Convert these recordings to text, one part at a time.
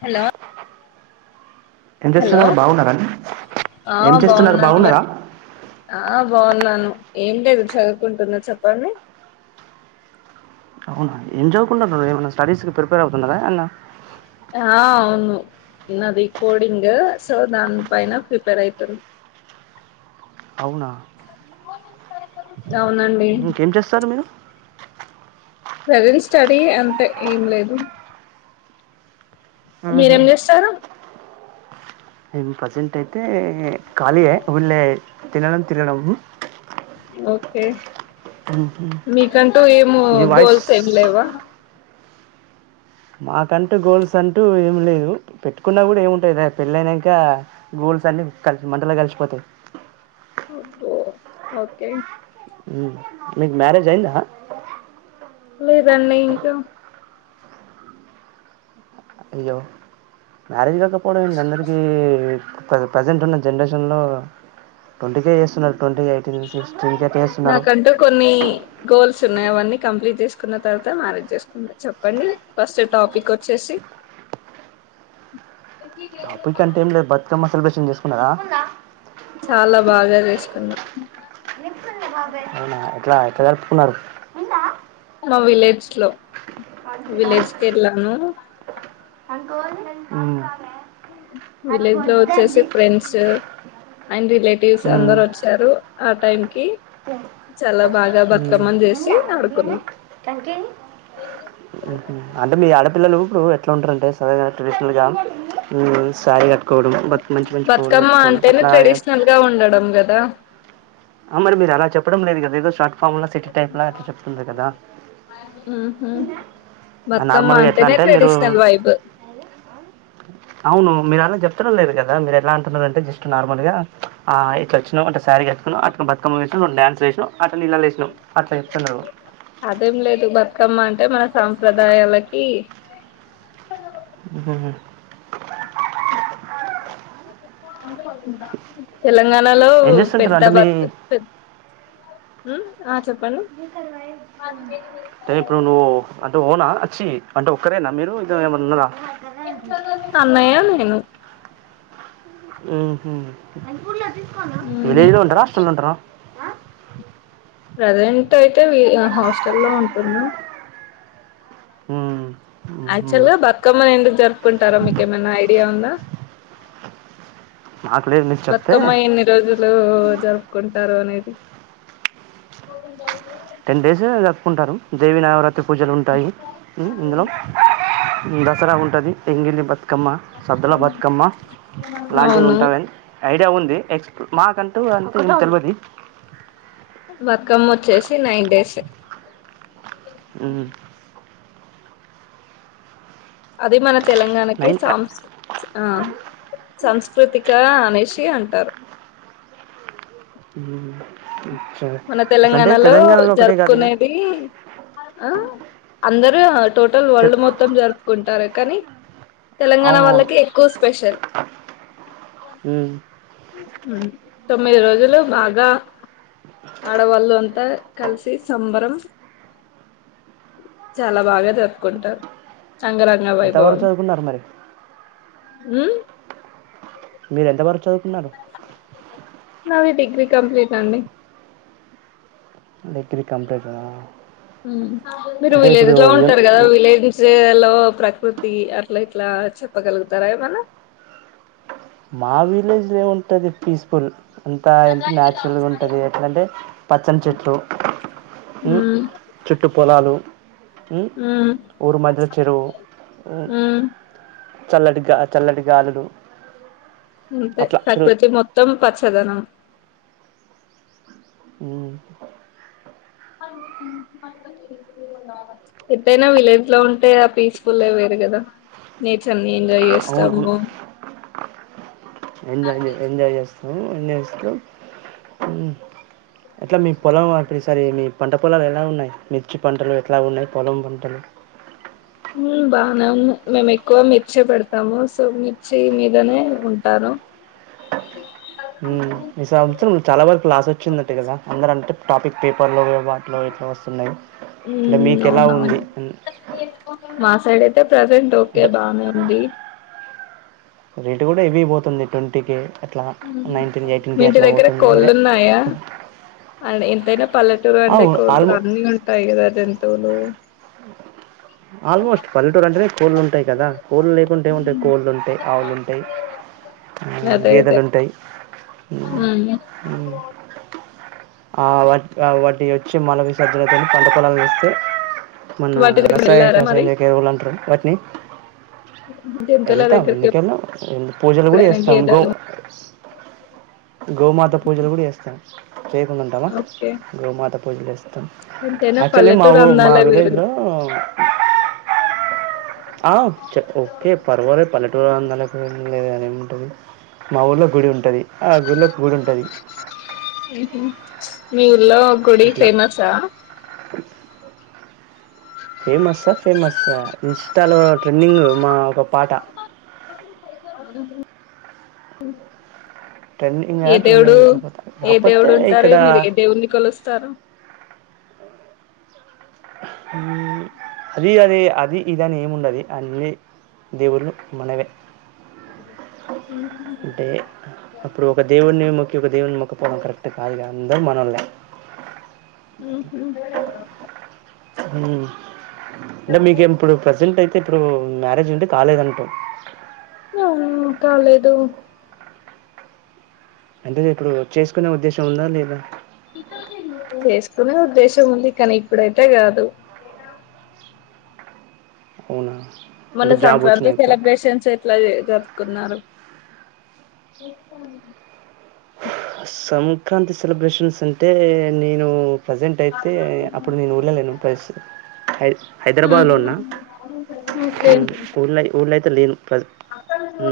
Hello ఏం hello చేస్తున్నారు బాగున్నారా అండి ఆ ఏం చేస్తున్నారు బాఉన్నాను మే బాగున్నారా ఆ బాఉన్నాను ఏం లేదు చదువుకుంటున్న చెప్పండి అవునా ఏం చవుకుంటన్నారు ఏమైనా స్టడీస్ కి ప్రిపేర్ అవుతున్నారా అన్న ఆ అవునున్నది కోడింగ్ సో దాని పైన ప్రిపేర్ అయితుంది అవునా అవునండి ఇంకేం చేస్తారు మీరు ప్రెజెంట్ స్టడీ అంతే ఏం లేదు మ్మ్హ. మీరేం చేస్తారు ప్రజెంట్ అయితే ఖాళీయే ఊళ్ళే తినడం తిరగడం ఓకే మ్మ్. మీకంటూ ఏము మీ వాయిస్ గోల్స్ ఏం లేవా మాకంటూ గోల్స్ అంటూ ఏం లేదు పెట్టుకున్న కూడా ఏముంటుందిద పెళ్ళయినంకా గోల్స్ అన్ని కలిసి మంటలో కలిసిపోతాయి ఓ ఓకే మీకు మ్యారేజ్ అయిందా లేదండి ఇంకా అయ్యో మ్యారేజ్ కాక్ కపోవడం ఏంటి అందరికీ ప్రజెంట్ ఉన్న జనరేషన్లో ట్వంటీ కే చేస్తున్నారు ట్వంటీ ఎయిటీన్ సిక్స్టీన్ కే చేస్తున్నారు ల్సున్నాయి అవన్నీ కంప్లీట్ చేసుకున్న తర్వాత మారేజ్ చేసుకుంట చెప్పండి ఫస్ట్ టాపిక్ వచ్చేసి టాపికంటెంలేదు బతుకమ్మ సెలబ్రేషన్ చేసుకున్నారా చాలా బాగా చేసుకున్నా అవునా ఎట్లా ఎట్లా జరుపుకున్నారు మా విలేజ్ లో విలేజ్ కెళ్ళాను మ్మ్. విలేజ్ లో వచ్చేసి ఫ్రెండ్స్ అండ్ రిలేట్ టివ్స్ మ్మ్. అందరు వచ్చారు ఆ టైం కి చాలా బాగా మ్మ్. బతుకమ్మని చేసి ఆడుకున్నాం మ్మ్. అంటే మీ ఆడపిల్లలు ఇప్పుడు ఎట్లా ఉంటారంటే సర ట్రెడిషనల్గ మ్మ్ శారీ కట్టు బతుకమ్మ అంటేనే చేస్- ట్రెడిషనల్ గా ఉండడం కదా అమరి మీరు అలా చెప్పడం లేదు కదా ఏదో స్టార్ట్ మ్మ్ హ్మ్ బతుకమ్మ నార్మల్గా ఎట్లా అంటేనే అంటే మీరు ట్రెడిషనల్ వైబ్ అవును మీరు అలా చెప్తుడం లేదు కదా మీరు ఎలా అంటున్నన్నారు అంటే జస్ట్ నార్మల్ గా ఆ ఇట్లచ్చినం అంటే శారీ కట్టుకున్నాం అ బతుకమ్మ పెట్టి రెండు డాన్సులు చేసినం అట్ ఇలా లేసినమ్ అట్లా చెప్తన్నారు తుకమ్మ అంటే మన సాంప్రదాయాలకి హ్మ్ తెల తెలంగాణలో ఏం చేస్తుంటారు పెద్ద అంటే మీ బతు పెద్ మ్మ్ ఆ చెప్పండి అదే ఇప్పుడు నువ్వు అంటే ఓనా చ్చి అంటే ఒక్కరేనా మీరు ఇద్దరు ఏమన్న ఉన్నరా అన్నయ్య హలో హు హ్మ్ ఉమ్ విలేజ్ లో ఉంటారా హాస్టల్లో ఉంటారా ప్రజెంట్ అయితే వి హా హాస్టల్ల్లో ఉంటున్నా హ్మ్. హుహు. యాక్చువల్ గా బతుకమ్మని ఎందుకు జరుపుకుంటారో మీకేమైనా ఐడియా ఉందా. మాకు లేదు మీరు చెప్తే బతుకమ్మ ఎన్ని రోజు లో జరుపుకుంటారు అనేది టెన్ డేస్ జరుపుకుంటారు దేవి నవరాత్రి పూజలు ఉంటాయి హు ఇందులో దసరా ఉంటది ఎంగిల్లి బత్ కమ్మ సద్దల బతుకమ్మ లాంటివి అవును ఉంటావ్ అని ఐడియా ఉంది ఎక్స్ మాకంటూ అంటూ ఏం తెల్ వది బక్కమ్మ వచ్చేసి నైన్ డేస్ హ్మ్ అదే మన తెలంగాణ కి నైన్ సాంస్రు ఆ సంస్కృతిక అనేషి అంటారు మ్మ్. సరే. మన అట్లంటే తెలంగాణలో ఒకటే కాదు ఇక జరుపుకునేది ఆ అందరు హా టోటల్ తె- వరల్డ్ మొత్తం జరుపుకుంటారైతే కనీ తెలంగాణ అవునవును వాళ్ళకి ఎక్కువ స్పెషల్ హ్మ్ తొమ్మిది రోజులు బాగా ఆడవాళ్ళు అంత కలిసి సంబరం చాల బాగా జరుపుకుంటారు అంగరక ఎంతవరకు చదువుకున్నరు మరి హ్మ్ మీర ఎంత వరకు చదువుకున్నారు నాది డిగ్రీ కంప్లీట్ అండి డిగ్రీ కంప్లీట్ ఆ హ్మ్ మీరు విలేజ్ లో ఉంటరు కదా మ్- విలేజ్ లో ప్రకృతి అట్ల ఇట్లా చెప్పగలుగుతార ఏమన్న మా విలేజ్ లోముంటుది పీస్ఫుల్ అంతా ఏంటి న్యాచురల్గా ఉంటది, ఎట్లాంటే పచ్చని చెట్లు హ్ ఉమ్ చుట్టు పొలాలు. హ్ ఉమ్ ఊరు మధ్యల చెరువు ఉమ్ చల్లటిగా చల్లటి గాలులు అంతే అట్లా తిరుగు కాకపోతే మొత్తం పచ్ చలనం మ్మ్ ఎత్తయినా విలేజ్ లో ఉంటే ఆ పీస్ఫుల్ వేరు కదా నేచర్ ని ఎంజాయ్ చేస్తాము అవునవును బో ఎంజాయ్ చే ఎంజాయ్ జేస్ ఒ నెవస్తే ఉ అ ఎట్లా మీ పొలం ఇప్పుడు ఈ సారి మీ పంట పొలాలు ఎలా ఉన్నాయి మిర్చి పంటలు ఎట్లా ఉన్నాయి పొలం పంటలు ఊ బానే ఉన్నాయ్ మేము ఎక్కువ మిర్చి పెడతాము సో మిర్చి మీదనే ఉంటారు మ్మ్ ఈ సంవత్సరం చాలా వరకు లాస్ వచ్చిందట్టటు కదా అందరు అంటే టాపిక్ పేపర్లో వాటిలో ఎట్లా వస్తున్నాయి అట్ల ఉమ్ మీకు ఎలా ఉంది అవునవును అని మా సైడ్ ఐతే ప్రజెంట్ ఓకే బానే ఉంది రేటు కూడా ఎవీ పోతుంది ట్వంటీ కె మీ ఇంటి దగ్గర మరి కొళ్ళున్నాయా అడ ఎంతైనా పల్లెటూరు అంటే కోళ్లు ఆల్మో అన్నీ ఉంటాయి కదా జంతువులు ఆల్మోస్ట్ పల్లెటూరు అంటే కోళ్ళు ఉంటాయి కదా కోళ్ళు లేకుంటే ఏముంటాయి ఉమ్ కోళ్ళు ఉంటాయి ఆవులు ఉంటాయి ఆ అదే అదే గేదెలు ఉంటాయి ఉ హ్మ్ ఉ ఆ వటి వాటి ఒచ్చి మలవిసర్జనతోని పంటపొలలు వస్తే మన వాటి దగ్గర వెళ్ళారా మరి రసాయకసందు ఎరువులు అంటారు వట్నీ జంతువుల వెళ్తాం దగ్గరికి ఎందుకు వెళ్ళాం ఒ ఎ పూజలు కూడా ఎప్పుడైనా ఇస్తాం గో గేదెలు గోమాత పూజలు కూడా చేస్తాం చేయకుండా ఉంటామా ఓకే గోమాత వొదిలేెస్ ఎంతైనా యాక్చువల్లీ మా పల్లెటూరు ఊ మా అందాలే వేరు విలేజ్ లో ఆ చెప్పు ఓకే పర్వాలే పల్లెటూరు అందాల ఏం లెదుగాని ఏముంటది మా ఊళ్లో గుడి ఉంటది ఆ గులో పూజ ఉంటది మీ ఉలో గుడి ఇట్లా ఫేమస్ ఆ ఫేమస్స ఫేమస్ ఇన్స్టాలో ట్రెండింగ్ మా ఒక పాట [unintelligible] ట్రెండింగా ఏ దేవుడు ట్రెండింగ్ కాకపోతే ఏ కాకపోతే దేవుడు ఉంటారు ఇక్కడ మీరు ఏ దేవుడిని కొలుస్తారు ఉమ్ అది అదే అది ఇదని ఏముండది అన్నీ దేవులు మనవే ఆ అంటే అప్పుడు ఒక దేవుణి ఒకే ఒక దేవున్ని మొక్కపోవడం కరెక్ట్ కాదు అందరూ మనోళ్లే. ఉహ్ హ్ అంటే మీకిప్పుడు ప్రజెంట్ అయితే ఇప్పుడు మ్యారేజ్ ఉంటే కాలేదంటవు. అవును కాలేదు. అంటే ఇప్పుడు చేసుకునే ఉద్దేశం ఉందా లేదా. చేసుకునే ఉద్దేశం ఉంది కానీ ఇప్పుడైతే కాదు. అవునా మన అంటే జాబ్ సంక్రాంతి వచ్చినాక సెలిబ్రేషన్స్ ఎట్లా జరుపు కున్నారు. సంక్రాంతి సెలబ్రేషన్స్ అంటే నేను ప్రజెంట్ అయితే అప్పుడు నేను ఊళ్ళ లేను ప్లస్ హై హైదరాబాద్లో ఉహు ఉన్నా హ్ ఓకే ఊళ్ళ ఊళ్ళ అయితే లేను ప్ర హ్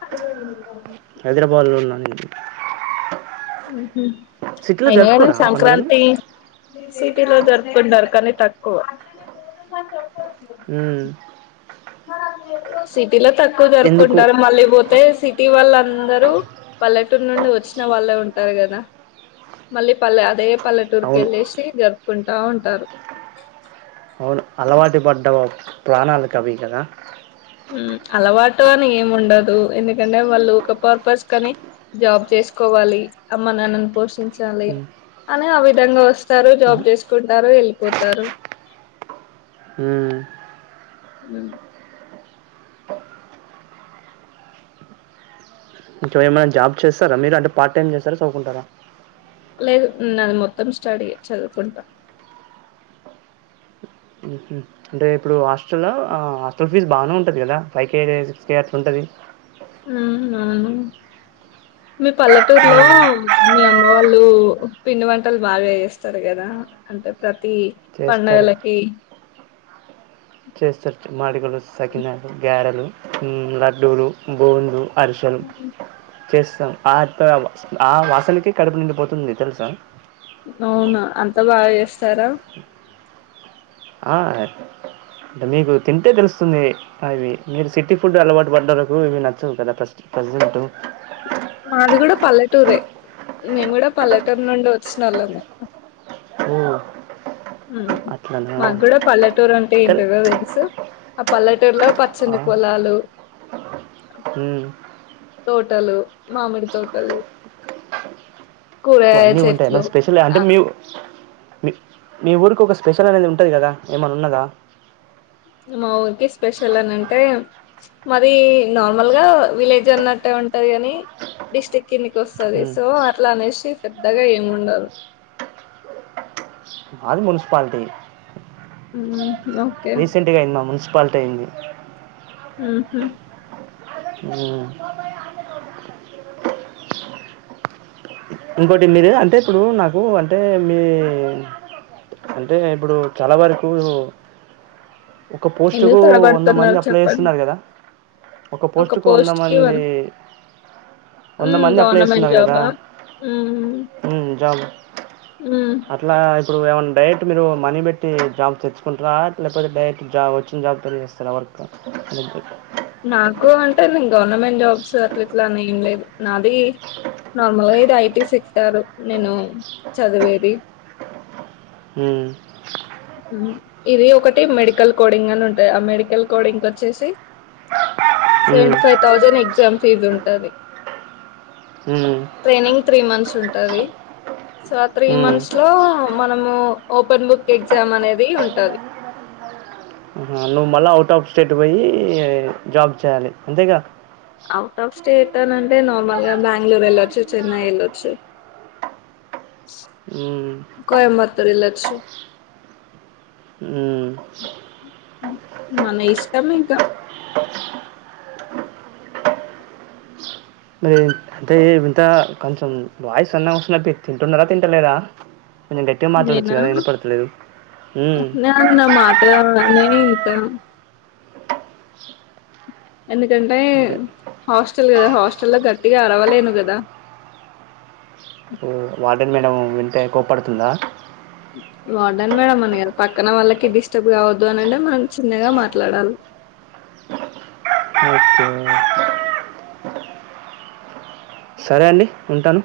అ హైదరాబాద్ లో ఉన్నా నేను. హుహ్ సిటీలో అయిన కానీ జరుపుకోరా పండుగలు సంక్రాంతి సిటీలో జరుపుకుంటారు కాని తక్కువ హ్ సి టిలో తక్కువ ఎందుకు జరుపుకుంటారు మళ్ళీ పోతే సిటీ వల్లా అందరు పల్లెటూరు నుండి వచ్చిన వాళ్ళే ఉంటారు కదా. మళ్ళీ పల్లె అదే అవును పల్లెటూర్కెల్లేసి జరూ కుంటా ఉంటారు. అవును అలవాటు పడ్డ ప్రాణాలకవి కదా. హ్ అలవాటు అని ఏం ఉండదు. ఎందుకంటే వాళ్ళు ఒక పర్పస్ కని జాబ్ చేసుకోవాలి. అమ్మ నాన్నని పోషిం చాలి ఉమ్, అనీ అవి విధంగా వస్తారు. జాబ్ ఉమ్, చేసుకుంటారు. ఎళ్ళిపోతారు. హ్ [inaudible] ఇంక ఏమైనా జాబ్ చేస్తారా. మీరు అంటే పార్ట్ టైమ్ చేస్తారా. చదువుకుంటారా. లేదు నాది మొత్తం స్టడీయే చదువుకుంటా. ఉమ్, ఉమ్. అంటే ఇప్పుడు హాస్టల్లా హాస్టల్ ఫీజ్ బాగానే ఉంటుంది కదా ఫైవ్ కే, సిక్స్ కే అట్లా ఉంటది. హ్ మీ పల్లెటూరులో మీ అమ్మ వాళ్ళు పిండి వంటలు బాగా చేస్తారు కదా అంటే ప్ర తి పండగలకి చేస్తరు మాడికలు, సకినాలు, గారెలు హ్ లడ్డూలు, బూందు. అరిసేలు చేస్తాం. ఆతన ఆ వాసనకి కడుపు నిండిపోతుంది తెలుసా. అవునా అంత బాగా చేస్తారా. ఆ అంటే మీకు తింటే తెలుస్తుంది అవి. మీరు సిటీ ఫుడ్ అలవాటు పడ్డోలకు ఇవి నచ్చవు కదా ప్ర ప్రజెంటు. మాది కూడా పల్లెటూరే. మేము కూడా పల్లెటూరు నుండి వచ్చినోళ్ళమే. ఓ హ్ అట్లనా మాకు కూడా పల్లెటూరు అంటే కానీ ఏంటిదొ తెలుసు. ఆ పల్లెటూరులో పచ్చనీ పొలాలు హ్మ్ తోటలు మామిడి తోటలు సొ కూరగాయ అన్నీ ఉంటాయి చెట్లు ఎమన్నా స్పెషల్ అంటే ఆ మీ మీ మీ ఊరికి ఒక స్పెషల్ అనేది ఉంటాది కదా ఏమన్నా ఉన్నదా మా ఊరికి స్పెషల్ అని అంటే మాది నార్మల్గా విలేజ్ అన్నట్టే ఉంటుంది కాని డిస్ట్రిక్ట్ కిందికి వస్తుంది ఉమ్. సో అట్లా అనేసి పెద్దగా ఏం ఉండదు మాది మున్సిపాలిటీ హ్మ్ రీసెంట్గా అయిందా మున్సి పాల్ట్ అయ్యింది ఉహు ఉ ఇంకోటి మీరు అంటే ఇప్పుడు నాకు అంటే మీ అంటే ఇప్పుడు చాలా వరకు ఒక్క పోస్ట్ ఎందుకు కు వంద మంది తడబడుతున్నారు అప్లై చెప్పండి చేస్తున్నారు కదా ఒక పోస్ట్కు వంద మంది ఆ గవర్నమెంట్ జాబా మ్మ్ అవున్ జాబ్ మ్మ్ అట్లా ఇప్పుడు [unintelligible] ఏమై డైరెక్ట్ మీరు మనీ పెట్టి జాబ్ తెచ్చుకుంటిర లేకపోతే డైరెక్ట్ జాబ్ వచ్చిన జాబ్ చెస్తారా వర్కు లేకపొతే నాకు అంటే గవర్నమెంట్ జాబ్స్ అట్లా ఎట్లా అట్లా అని ఏం లేదు నాది నార్మల్గా అయితే ఐటీ సెక్టారు నేను చదివేది హ్మ్ ఇది ఒకటి మెడికల్ కోడింగ్ అని ఉంటాంది ఆ మెడికల్ కోడింగ్ కు వచ్చేసి మ్మ్, సెవెంటీ ఫైవ్ థౌజండ్ ఎగ్ ఎగ్జామ్ ఫీజ్ ఉంటంది మ్మ్, ట్రైనింగ్ త్రీ మంత్స్ ఉంటాది సో ఆ త్రీ మ్మ్. మంత్స్ లో మనము ఓపెన్ బుక్ ఎగ్జామ్ అనేది ఉంటది ఆహా, నువ్వు మళ్ళా అవుట్ ఆఫ్ స్టేట్ పోయి జాబ్ చేయాలి అంతేగా అవుట్ హౌస్ స్టేట్ అని అంటే నార్మల్ గా బెంగళూరు వెళ్లొచ్చు చెన్నై వెళ్లొచ్చు మ్మ్, కోయంబత్తూర్ వెళ్లొచ్చు మ్మ్. మన ఇష్టం ఇంకా మరి అంటే ఇంత కొంచెం వాయిస్ సన్నాగ వస్తుంది తింటున్నారా తింటలేరా కొంచెం గట్టిగా మాట్లాడొచ్చు నేనా కదా వినపడతలేదు. న హ్మ్. [unintelligible] న్న మాటలే లేయిత ఎందుకంటే అదే హాస్టల్ కదా హాస్టల్ లో గట్టిగా అరవలేను కదా వాటని మేనము వింటే కోప్పడుతుందా వాడన్ మేడం అనదా పక్కన వాళ్ళకి డిస్టర్బ్ కావద్దు అనింటే మనం చిన్నగా మాట్లాడాలి ఓకే. సరే అండి ఉంటాను